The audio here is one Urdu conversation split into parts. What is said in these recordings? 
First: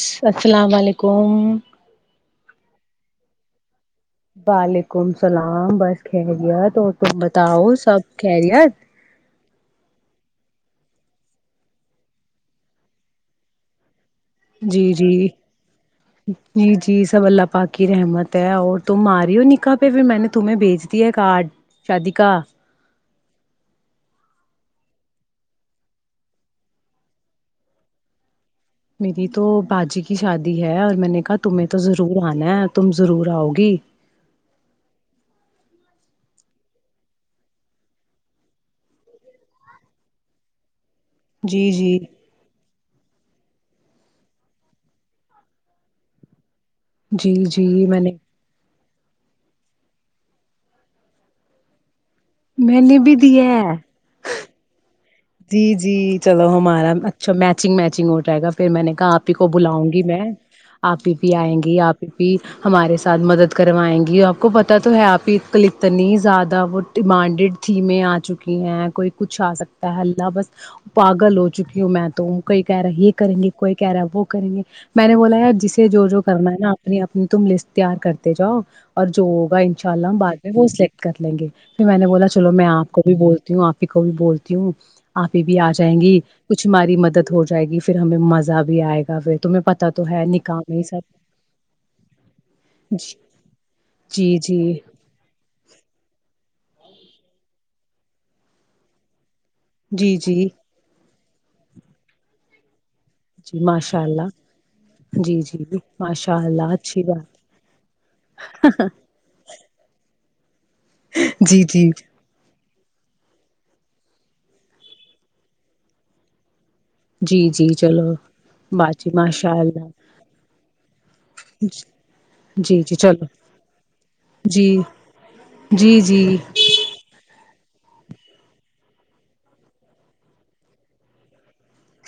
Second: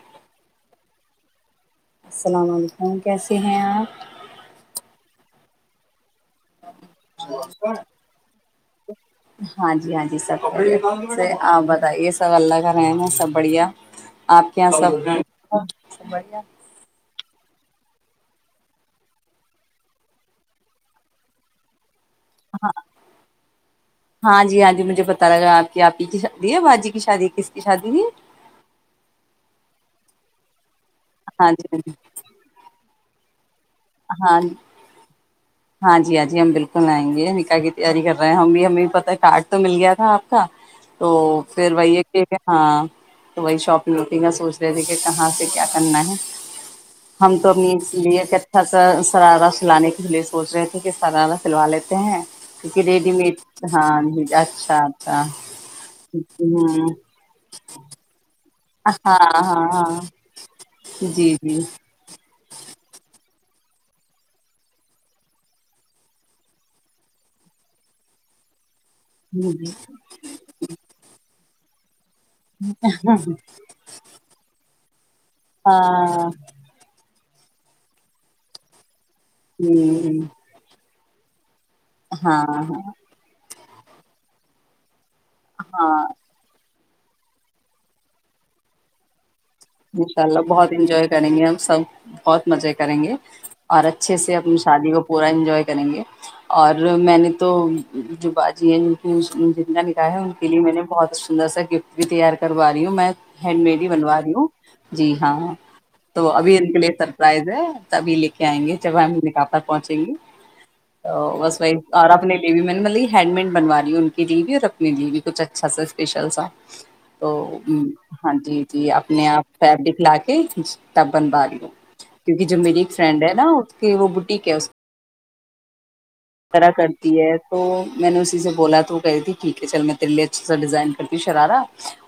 س السلام علیکم [unintelligible] کوم [unintelligible] السلام علیکم کیسے ہیں آپ وعلیکم السلام بس خیریت تم بتاؤ آپ سب خریت [unintelligible] ہاں جی ہاں جی سب آپ بتائیے یہ سب اللہ کا رہنا ہے سب بڑھیا آپ کے یہاں جی جی سب بڑھیا جی جی [unintelligible] سب اللہ پاک کی رحمت ہے اور تم آ رہی ہو نکاح پہ پھر میں نے تمہیں بھیج دییا کارڈ [unintelligible] ہاں ہاں جی ہاں جی [unintelligible] مجھے پتا لگا آپ کی آپ ہی کی شادی ہے باجی کی شادی کس کی شادی ہے [unintelligible] میری تو باجی کی شادی ہے اور میں نے کہا ہاں تمہیں جی تو ہاں جی ضرور آنا ہے تم ضرور [unintelligible] راؤ گی [unintelligible] ہاں ہاں جی ہاں جی ہم بالکل آئیں گے نکاح کی تیاری کر رہے ہیں ہم بھی ہمیں پتا ہے کارڈ تو مل گیا تھا آپ کا [unintelligible] تو جی پھر جی وہی ہے کہ کہ ہاں [unintelligible] تو وہی شاپ میں روکے گا سوچ رہے تھے کہ کہاں سے کیا کرنا ہے جی ہم تو جی اپنی اس میں نے لیے کہ [unintelligible] ا سرارہ سلانے کے لیے سوچ رہے تھے کہ سرارا سلوا لیتے ہیں کیونک میں نے ریڈی بھی مڈ دیا ہے ہاں اچھا [unintelligible] جی جی چلو ہوں ہمارا اچھا میچنگ میچنگ ہو جائے گا پھر میں نے کہا ہاں آپ ہی کو ہاں بلاؤں ہاں گی میں آپ ہی بھی جی آئیں جی گی آپ ہی [unintelligible] ہمارے ساتھ مدد کروائیں گی آپ کو پتہ تو ہے آپ ہی کل اتنی زیادہ وہ ڈیمانڈیڈ تھیمیں آ چکی ہیں [unintelligible] کوئی کچھ آ سکتا [unintelligible] تا حلہ بس پاگل ہو چکی [unintelligible] م [unintelligible] تو کوئی کہہ رہا ہے یہ کریں گے کوئی کہہ رہا ہے وہ کریں گے میں نے بولا یار جسے جو ہاں جو کرنا ہے نا اپنے آپ [unintelligible] تم لسٹ تیار کرتے جاؤ [unintelligible] اور جو ہوگا ان شاء اللہ ہم ہوں بع میں ہوسلے [unintelligible] کر لیں گے [unintelligible] پھر میں نے بولا ہاں چلو میں آ کو ہاں بھی بول وں آپ ہی کوبھی بول کیوں آپ بھی آ جائیں ہاں گی کچھ ہماری مدد ہو جائے گی پھر ہمیں مزہ بھی آئے گا پھر تمہیں پتا تو انشاء ہے اللہ نکاح بہت میں ہی انجوائے سب کریں گے ہم سب بہت مزے کریں گے اور اچھے سے جی جی اپنی جی شادی کو پورا انجوائے کریں گے اور میں نے تو جو بازی ہے جو کہ جنا لکھا جی ہے ان جی کے لیے میں نے بہت سندر سا گفٹ بھی تیار کروا رہی ہوں میں ہیڈ جی مری ماشاء بنوا اللہ رہی ہوں جی ہاں جی تو ماشاء ابھی ان اللہ کے لیے اچھی بات سرپرائز ہے تب لے کے آئیں گے جب ہم ہم نکا پر پہنچیں گے [inaudible] تو بس جی وہی جی اور اپنے لیےو میں نے ہینڈ مین بنا رہی ہے ان کے لیے بھی اور اپنے لیے بھی کچھ اچھا اسپیشل سا تو جی جی چلو ہاں جی جی باجی اپنے آپ ماشاء اللہ فیبرک لا کے تب بنوا لوں کیونکہ جو میری جی ایک جی فرینڈ چلو ہے نا اس کی وہ بٹیک ہے جی جی جی طرا کرتی ہے تو میں نے اسی سے بولا تو وہ کہہی تھی ٹھیک ہے چل میں تیرے لیے اچھا سا ڈیزائن کرتی ہوں شرارہ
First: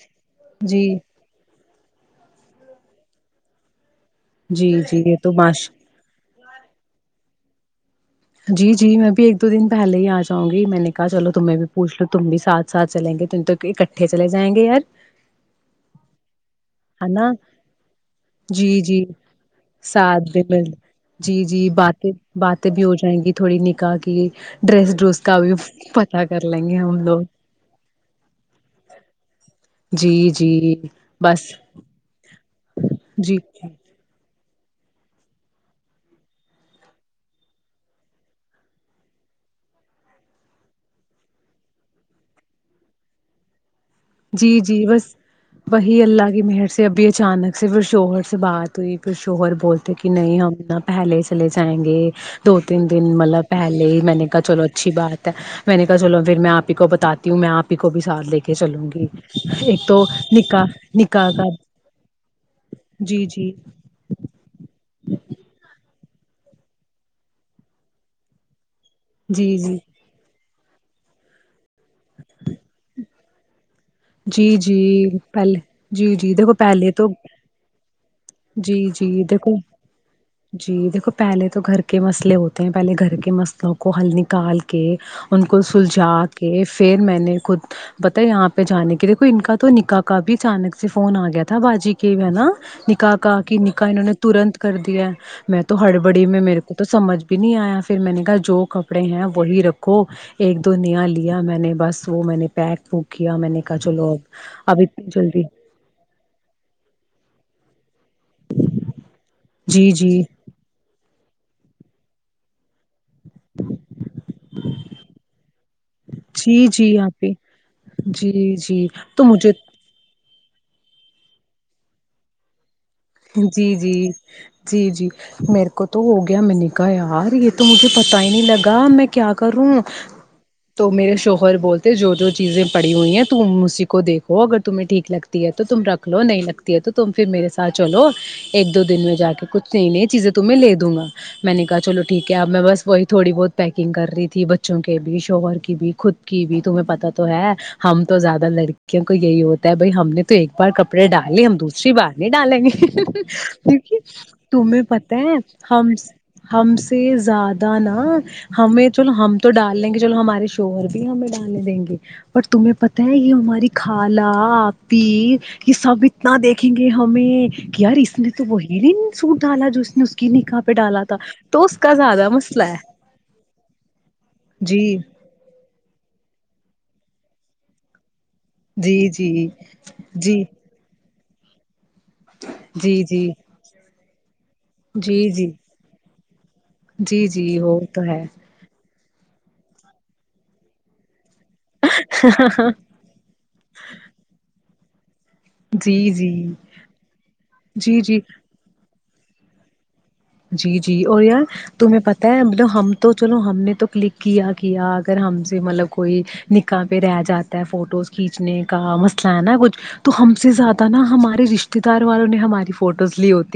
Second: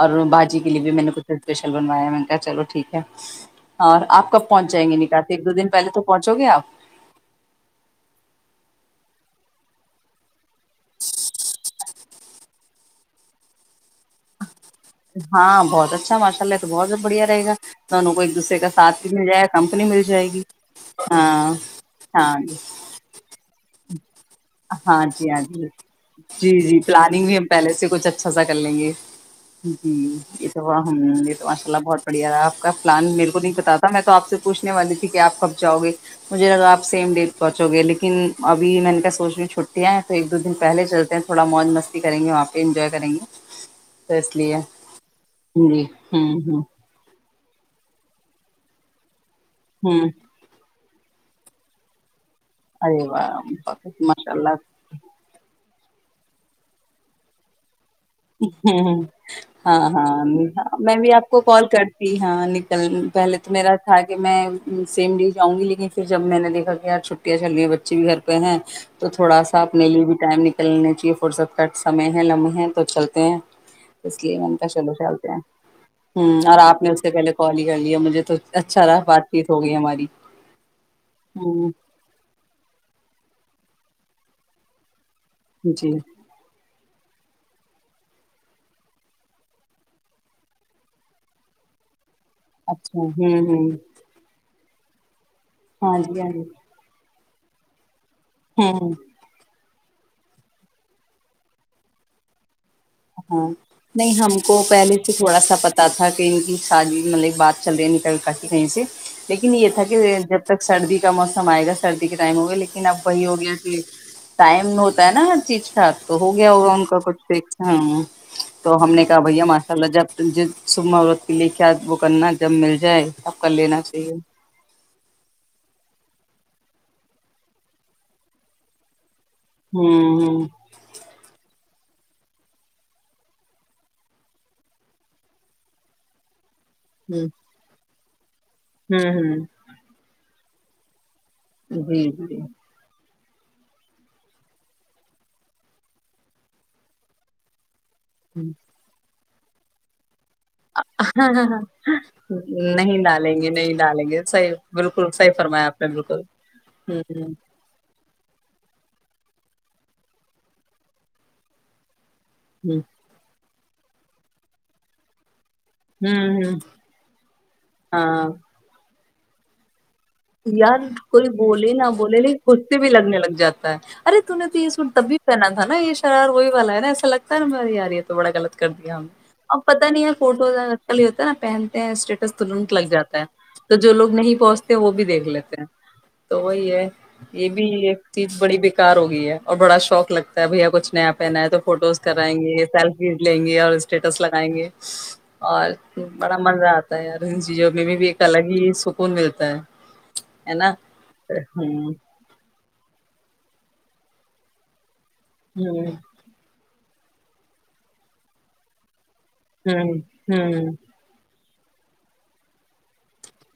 اور بھاجی لیے جی بھی میں نے کچھیش بنوایا میں کہ چلو ٹھیک ہے اور آپ کب جی پہنچائیں گے جی یہ نکاس تو ایک دو دن ماش پہے تو پہنچ پچو گپ جی جی میں بھی ایک دو دن پہلے ہی آج چاہںی میں نے کہ چلو تم میں بھی پوھ لو تو تم بھی ساتھ سات چلیںےم تو چلے جائیں گے یار ہاں بہت اچھا ماشاء اللہ تو بہت ہے بڑھیا نا رہے گا دونوں کو ایک دوسرے کا جی ساتھ جی بھی مل جائے گا کمپنی مل جائے ساتھ گی بھی مل جی ہاں جی باتیں ہاں ج باتیں بھی ہو جائیں گی تھوڑی نکاح کی ڈریس ہاں ڈریس جی کا ہاں بھی جی پتہ کر جی لیں گے جی ہم لوگ پلاننگ بھی ہم پہلے سے کچھ اچھا سا کر لیں گے جی جی یہ توب جی ہ یہ بس تو پڑیا رہا آپ کا پلان میرے جی کو نہیں بتاا میں تو آپ سے پوچھنے والی تھی کہ آپ کب جاؤ گے مجھے لگا آپ سیم ڈیٹ پہنچو گے لیکن ابھی میں نے کہ سوچی چھٹیاں ہیں تو ایک دو دن پہلے چلتے ہیں تھوڑا موج مستی کریں گے وہاں پہ انجوائے کریں گے تو اس جی لیے جی بس جی وہی اللہ ہوں کی ہوں مہر سے ابھی اچانک سے پھر شوہر سے بات ہوئی پھر جور بولتے کہ ہوں نہیں ہم [unintelligible] پہلے چلے جائیں گے دو تین ارے دن مطلب واہ پہلے ہی میں نے ماشاء کہا چلو اللہ اچھی بات ہے میں نے چلو پھر میں آپ ہی کو بتاتی ہوں میں آپ کو بھی ساتھ لے کے چلوں گی ہوں ہاں ایک تو ہاں نکاح میں بھی آپ نکاح کو کا کال کرتی ہاں نکل جی پہلے تو جی میرا تھا کہ میں سیم ڈے جاؤں گی لیکن پھر جب میں نے دیکھا کہ یار چھٹیاں چل رہی ہیں بچے بھی گھر پہ ہیں تو تھوڑا جی سا جی اپنے لیے بھی ٹائم نک کلنے چاہیے فرصت کامے ہے لمبحے توب چلتے ہیں اس لیے جی منتا جی چلو چلتے ہیں پہلے جی جی ہ دیکھو اور آپ نے اس تو سے پہلے کال ہی کر لیا مجھے تو جی اچھا رہا جی بات چیت دیکھو ہو گئی ہماری جی دیکھو پہلے تو ہوں گھر کے مسئلے ہوتے ہیں پہلے گھر کے مسلوں کو ہل نکال کے ان کو جی سلجھا کے پھر میں نے خود بتا یہاں پہ جانے کی دیکھو ان کا تو نکا کا بھی اچانک سے فون آ گیا تھا باجی کے کی نا اچھا ہوں نکا ہوں نکا انہوں نے تورا ند کرتی ہے [unintelligible] میں تو ہاں جی ہڑبڑی ہاں میں جی میرے کو تو سمجھ پ نہیں آیا پھر میں نے کہا جو ہوں کپڑے ہیں وہی رکھ کو ایک دو نیا لیا میں نے بس وہ میں نے پیک وک کیا ہاں میں نے کہا چلو نہیں اب ہم کو اب پہلے اتنی سے تھوڑا جلدی سا پتا تھا کہ ان کی شادی مطلب بات چ رہی ن [unintelligible] کای کہیں سے لیکن یہ تھا جی جی کہ جب تک سردی کا موسم آئےا سردی کے ٹائم ہوئے لیکن اب وہی ہو گیا کہ ٹائم ہوتا ہے نا ہر چیز ٹھاک تو ہو گیا جی ہوگا ان جی کا آپ کچھ ہی ہ جی تو جی ہم نے کہا تو بھیا مجھے ماشاء اللہ جب ج صبح عورت کے لیے کیا وہ کرنا جب مل جائے تب کر جی لینا جی چاہیے جی جی میرے کو تو ہو گیا میں نے کہا یار یہ تو مجھے پتا ہی نہیں لگا میں کیا کروں ہوں تو میرے شوہر بول جو جو چیزیں پڑی ہوئی ہیں تم اسی کو دیکھو اگر تمہیں ٹھیک لگتی ہے تو تم رکھ لو نہیں لگتا تو تم ہ پھر میرے سات چلو ایک دو دن میں جا ہوں کے کچھ نہیں نہیں چیزیں تمہیں میں لے دوں گا میں نے کہا ہوں چلو جی ٹھیک ہے جی اب میں بس وہی تھوڑی بہت پیکنگ کر رہی تھی بچوں کے بھی شوہر کی بھی خود کی بھی تمہیں پتتا تو ہے ہم تو زیادہ لڑکی یہی ہوتا ہے بھائی ہم نے تو تو ایک بار کپڑے ہاں ڈالیں ہاں ہم ہاں دوسری بار نہیں ڈالیں گے نہیں ڈالیں گے نہیں د ڈالیں گے صحیح تمہیں بالکل پتہ صحیح ہے فرمایا آپ نے ہم بالکل ہم سے ہوں ہوں زیادہ نا ہمیں چلو ہم تو ڈال لیں گے چلو ہمارے شوہر بھی ہمیں ڈالنے دیں گے پر تمہیں پتا ہے یہ ہماری خالہ آپی کہ سب ہوں اتنا ہوں دیکھیں گے ہمیں یار اس نے ہاں تو وہی سوٹ ڈالا نے اس کی نکاح پہ یار ڈالا تھا کوئی تو بولے اس نہ کا بولے زیادہ لیکن خش مسئلہ ہے سے بھی لگنے لگ جاتا ہے ارے ت نے تو یہ سوٹ جی تب بھی پہنا تھا نا یہ شرار وہی والا ہے ایسا لگتا ہے ار ممار یارہ ہے تو بڑا غط کر دیا ہم جی نے جی اب پتا نہیں ہے جی فوٹو نکلی ہو سا پہن اسٹیٹس ترنت لگ جی جاتا ہے جی تو جو لگ نہیں پہنچتے بھی جی دیکھ جی لیتے ہیں تو وہی ہے جی یہ جی بھی وہ ایک تو ہے چیز بڑی بک ار ہو گی ہے اور بڑا شوق لگتا ہے بھیا کچھ آپ پہن ہے تو فوٹوز کرائیں گے سیلفی لیں گے اور اسٹیٹس لگائیں گے اور جی جی بڑا مزہ آتا ہے ارون جی جو میں بھی ایک الگ ہی سکون ملتا ہے ت [inaudible] جی جی اور یار ہوں تمہیں پتہ ہے مطلب ہم تو چلو ہم نے تو کلک کیا کیا اگر ہم سے ہوں مطلب کوئی نکاح پہ رہ جاتا ہے فوٹوز کھینچنے کا مست ہے نا کچھ ہوں تو ہم سے ہوں زیادہ نا ہمارے رشتے سار والوں نے ہماری فوٹو [unintelligible]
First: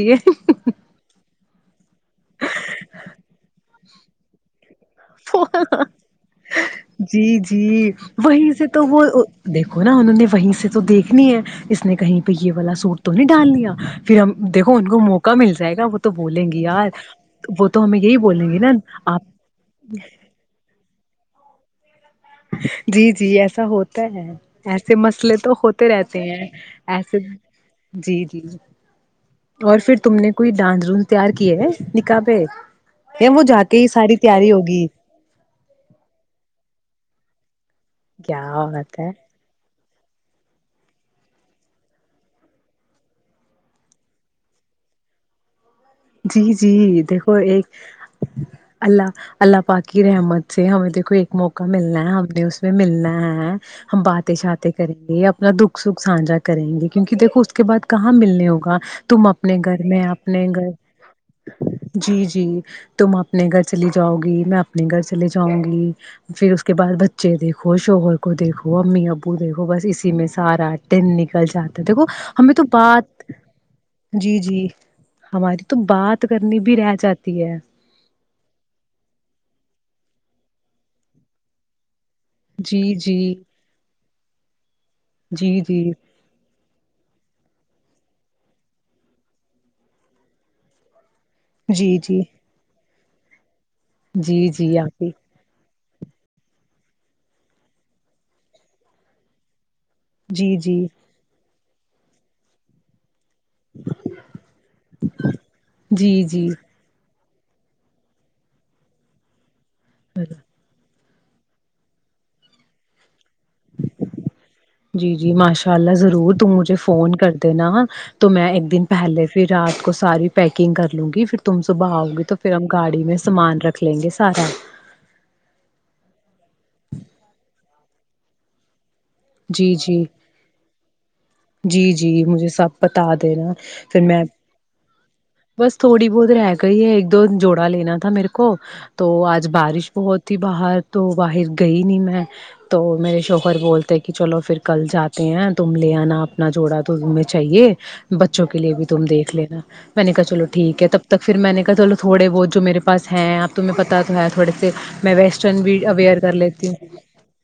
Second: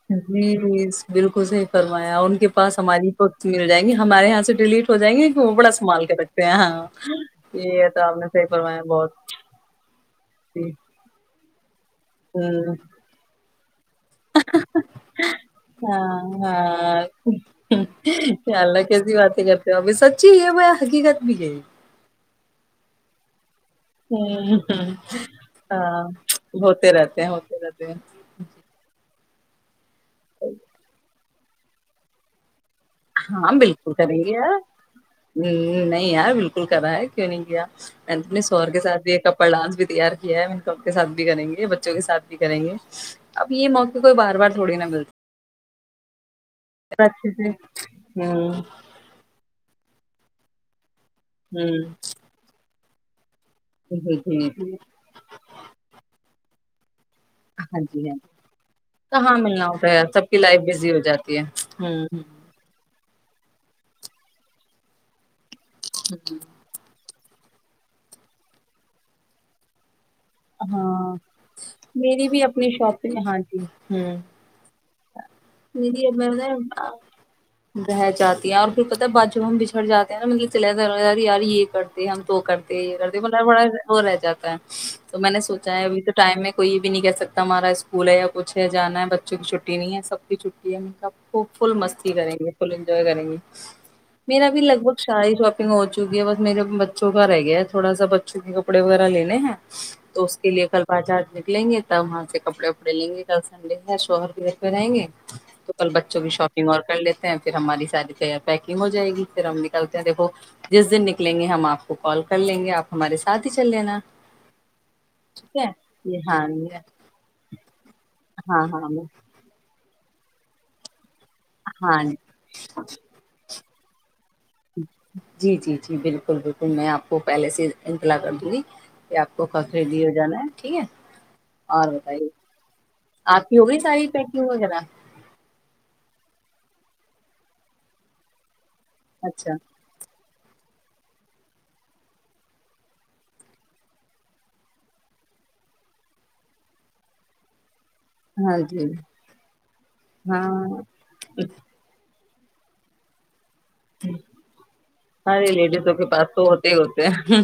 جی جی بالکل صحی کروایا اور ان کے پاس ہماری پ مل جائیں گی [unintelligible] ہمارے یہاں سے ڈیلیٹ ہو جائیں گے کہ وہ بڑا سنبھال کے رکھتے ہیں ہاں جی یہ جی تو آپ نے صحیح وہیں سے فرمایا تو وہ بہت دیکھو نا انہوں نے وہیں سے جی۔ تو دیکھنی ہے اس نے کہیں پہی یہ والا ہوں سوٹ تو نہیں ڈال لیا ہاں [inaudible] پھر ہم دیکھو ان کو موقع مل جائے گا وہ تو ہاں بولیں گی یار ہاں وہ تو ہمیں یہی بولیں گے نا آپ اب سچی یہ ہو [unintelligible] حقیقت بھی ہے جی جی ایسا ہوتا ہے ہوں ایسے ہوں مسئلے تو ہوتے ہاں رہتے ہیں ہوتے ایسے رہتے ہیں ہوتے رہتے ہیں جی جی اور پھر تم نے کوئی ڈانس ڈونس تیار کی ہے نکاح پہ یا وہ ہاں جا کے ہی بالکل ساری کریں گے تیاری یار ہوگی نہیں یار بالکل کرا ہے کی نہیں گیا [inaudible] کیا س کے سھ بات ہے بھی کپڑ ڈانس بھی [unintelligible] تیار کیا ہے ان ک کے ساتھ بھی کریں گے بچوں کے ساتھ بھی کریں گے اب یہ موقع کوئی بار بار تھوڑی نہ ملتی جی جی دیکھو ایک ہوں اللہ اللہ پاکی رحمت سے ہمیں تو کو ایک موقع ہوں ملنا ہے ہم نے اس میں ملنا ہاں ہاں ہاں ہم جی باتیں جی شاتیں جی کریں گے اپنا دکھ سکھ سانھا کریں گے [unintelligible] کیونکہ دیکھو اس کے ہاں بعد جی کہاں ہاں ملنے ہوگا تم کہاں اپنے ملنا گھر ہوتا ہے میں سب کی اپنے لائف گھر ہو جاتی ہے ہ [inaudible] جی جی تم اپنے گھر چلی جاؤ گی میں اپنے گھر چلے جا جاؤں گی پھر اس کے بعد بچ بچے دھو شوور کو دیکھو امی آبو دھو بس اس سارا ہاں دٹن نکل جاتا ہے دیکھو میری بھی ہمیں تو اپنی شاپنگ بات ہاں جی ہوں جی جی [unintelligible] ہماری تو میری بات کرنی بھی ا رہ جاتی ہے رہ جاتی ہ اور پھر کہتا ہے بج ہم بچھڑ جاتے [unintelligible] نا مطلب چلا رہ اریار یہ کر [unintelligible] ہم تو وہ کرتے جی یہ کرتے م جی بڑا وہ رہ جاتا ہے تو میں نے جی سوچا جی ہے ابھی تو ٹائم میں کوئی بھی نہیں کہہ سکتا ہمارا اسکول ہے یاچھ ہے جانا ہے بچوں کی چھٹی چٹی نہیں ہے سب کی چھٹی ہے م کب وہ فل جی مستی جی کریں گے فل انج کریں گے جی میرا بھی جی لگ بھگ آپی سا ہی شاپنگ ہو چکہ بس میرے بچوں کا رہ گیا ہے تھوڑا سا بچوں کے کپڑے وغیرہ لینے ہیں تو اس کے جی لیے جی کل باجادمی لیں گے تب وہاں سے کپڑے وپڑے لیں گے چل سنڈے ہے شوہر کے گ تو کل بچوں جی بھی جی شاپنگ اور کر لیتے ہیں پھر ہماری ساری تی پیکنگ جائے گی پھر ہم ن دھو جس دن لیں گے ہم آپ کو کال کر لیں گے آپ ہمارے ساتھ ہی چل لینا جی جی ٹھیک ہے ماشاء اللہ یہ ضرور ہاں تم مجھے فون کر دینا تو میں ہاں ایک دن ہاں میں پہلے پھر رات کو ساری پیکنگ کر لوں گی تم صبح ہاں آؤ گی تو پھر ہم گاڑی میں سامان رکھ رکھ لیں گے سارا جی جی جی بالکل بالکل میں آپ کو پہلے سے انتلا کر دوں گی کہ آپ کو جی جی خریدی ہو جانا ہے ٹھیک ہے جی اور جی بتائیے مجھے سب بتا آپ دینا کی ہو گئی پھر ساری میں پیکنگ و را بس تھوڑی بہت رہ گئی ہے ایک دو جوڑا لینا تھا میرے کو تو آج اچھا بارش بہت تھی باہر تو باہر گئی نہیں میں تو میرے شوہر بولتے کہ چلو پھر کل جاتے ہیں تم لے آنا اپنا جوڑا تو تمہیں چاہیے بچوں ہاں کے لیے جی بھی تم دیکھ لینا میں نے کہا چو ہاں ٹھیک ہے تب تک پھر میں نے کہا چلو تھوڑے بہ جو میرے پاس ہیں آ وٹر سارے لیڈیزوں کے پاس ا تو لی ہوتے ہ ہی ہوتے ہیں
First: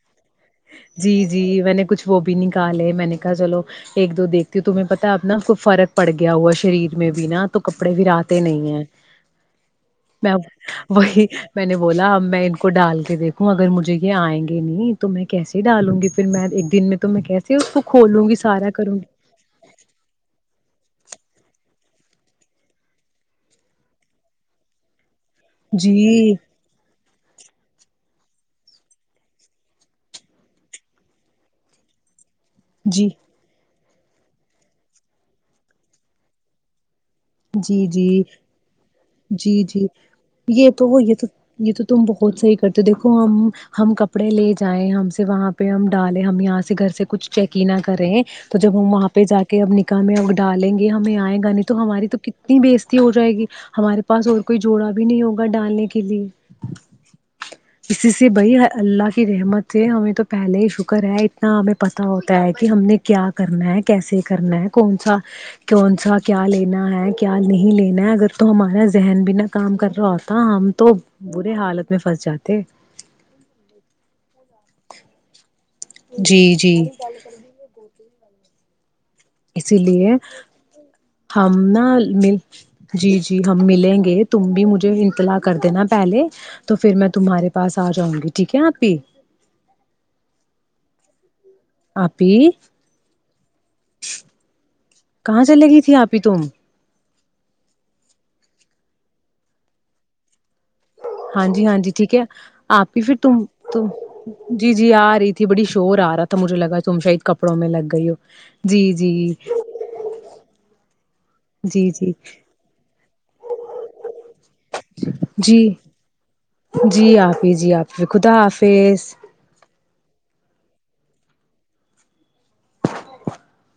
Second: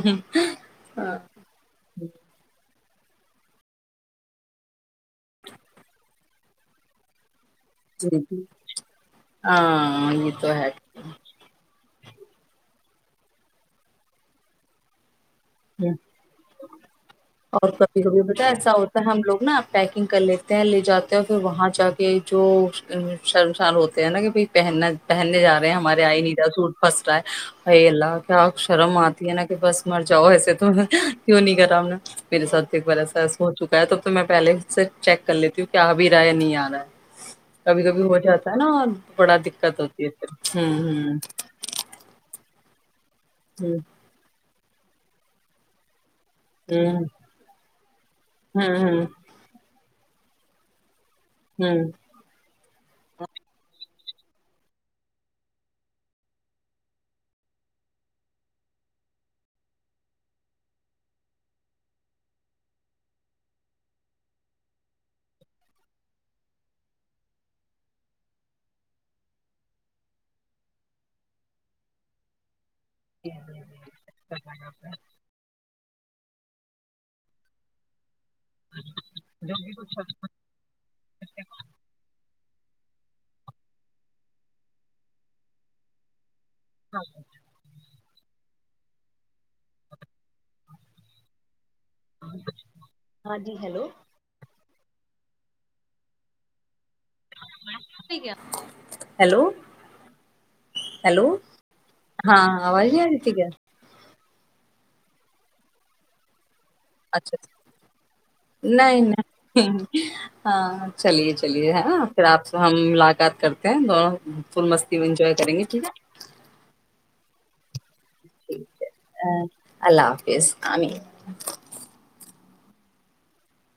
جی جیچ بھی میں نے کہا چلو ایک دو دیکتی ہوں تمہیں پتا اب ن فرق پڑ گیا ہوا شریر میں بھی نا تو کپڑے بھی جی رتے جی نہیں ہیں ہاں یہ میں تو ہے وہی میں نے بولا اب میں ان کو ڈال کے دیکھوں اگر مجھے یہ آئیں گے نہیں تو میں کیسے ڈالوں گی پھر میں ایک دن میں تو میں کیسے اس اور کو کبھی کبھی کھولوں گی پتا سارا ایسا کروں ہوتا ہے گی ہم لوگ نا پیکنگ کر لیتے ہیں لے جاتے پھر وہاں جا کے جو سرسان ہوتے ہیں نا کہ بھائی پہننا پہننے جا رہے ہیں ہمارے آئی جی نہیں سوٹ پھس ائی ال کیا کرماتتی ایناک بس مر جاؤ ایسے تو کیوں نہیں کرا ہم نے میرے سات بڑا جی ساس ہو چکا تب تو میں پہلے اس سے چیک کر لیتی ہوں کہ آ بھی رہا یا نہیں آ رہا ہے کبھی جی کبھی ہو جی جاتا ہے نا اور بڑا جی دقت جی ہوتی ہے پھر یہ تو یہ ہوں تو یہ تو تم بہت صحیح سر تو دیک ہم ہوں ہم کپڑے لے چاہیں ہم سے وہاں پہ ہم ڈال ہم یہاں سے ہوں گھر ہوں سے کچھ چیک نہ کرے ہیں تو ہوں جب ہوں ہم ہوں وہاں پہ جا کے اب نکل ہم ا ڈالیں گے ہم گانی تو ہوں۔ ہماری تو کتنی بیزتی ہو جائے گی ہمارے پاس اور کوئی جوڑا بھی نہیں ہوگا ڈالنے کے لیے اسی سے بھائی اللہ کی رحمت سے ہمیں تو پہلے ہی شکر ہے اتنا ہمیں پتا ہوتا ہے کہ ہم نے کیا کرنا ہے کیسے کرنا ہے کون سا کون سا کیا لینا ہے خیال نہیں لینا ہے اگر تو ہمارا ذہن بھینا کام کر رہا ہوتا ہم تو برے حالت میں پھنس جاتے [unintelligible] جی جی اسی لیے ہم نہ مل جی جی ہم ملیں گے تم بھی مجھے انتلا کر دینا پہلے تو پھر میں تمہارے پاس آ جاں گی ٹھیک ہے آپ پی آپی ہاں جی ہیلو کہاں چلے گئی تھی آپ ہی تم ہیلو ہیلو ہاں جی ہاں جی ٹھیک ہے ہاں آپ آواز نہیں ہی آ پھر رہی تھی تم کیا جی جی آ رہی تھی بڑی شیور آ رہا تھا مجھے لگا تم شاید اچھا کپڑوں میں لگ گئی ہو جی نہیں جی نہیں ہاں چلیے چلیے ہ جی جی پھر آپ سے ہم ملاقات کرتے ہیں دونوں فل مستی میں انجوائے کریں گے ٹھیک ہے پی جی آپ ٹھیک ہے ا اللہ حافظ عام [unintelligible] [unintelligible]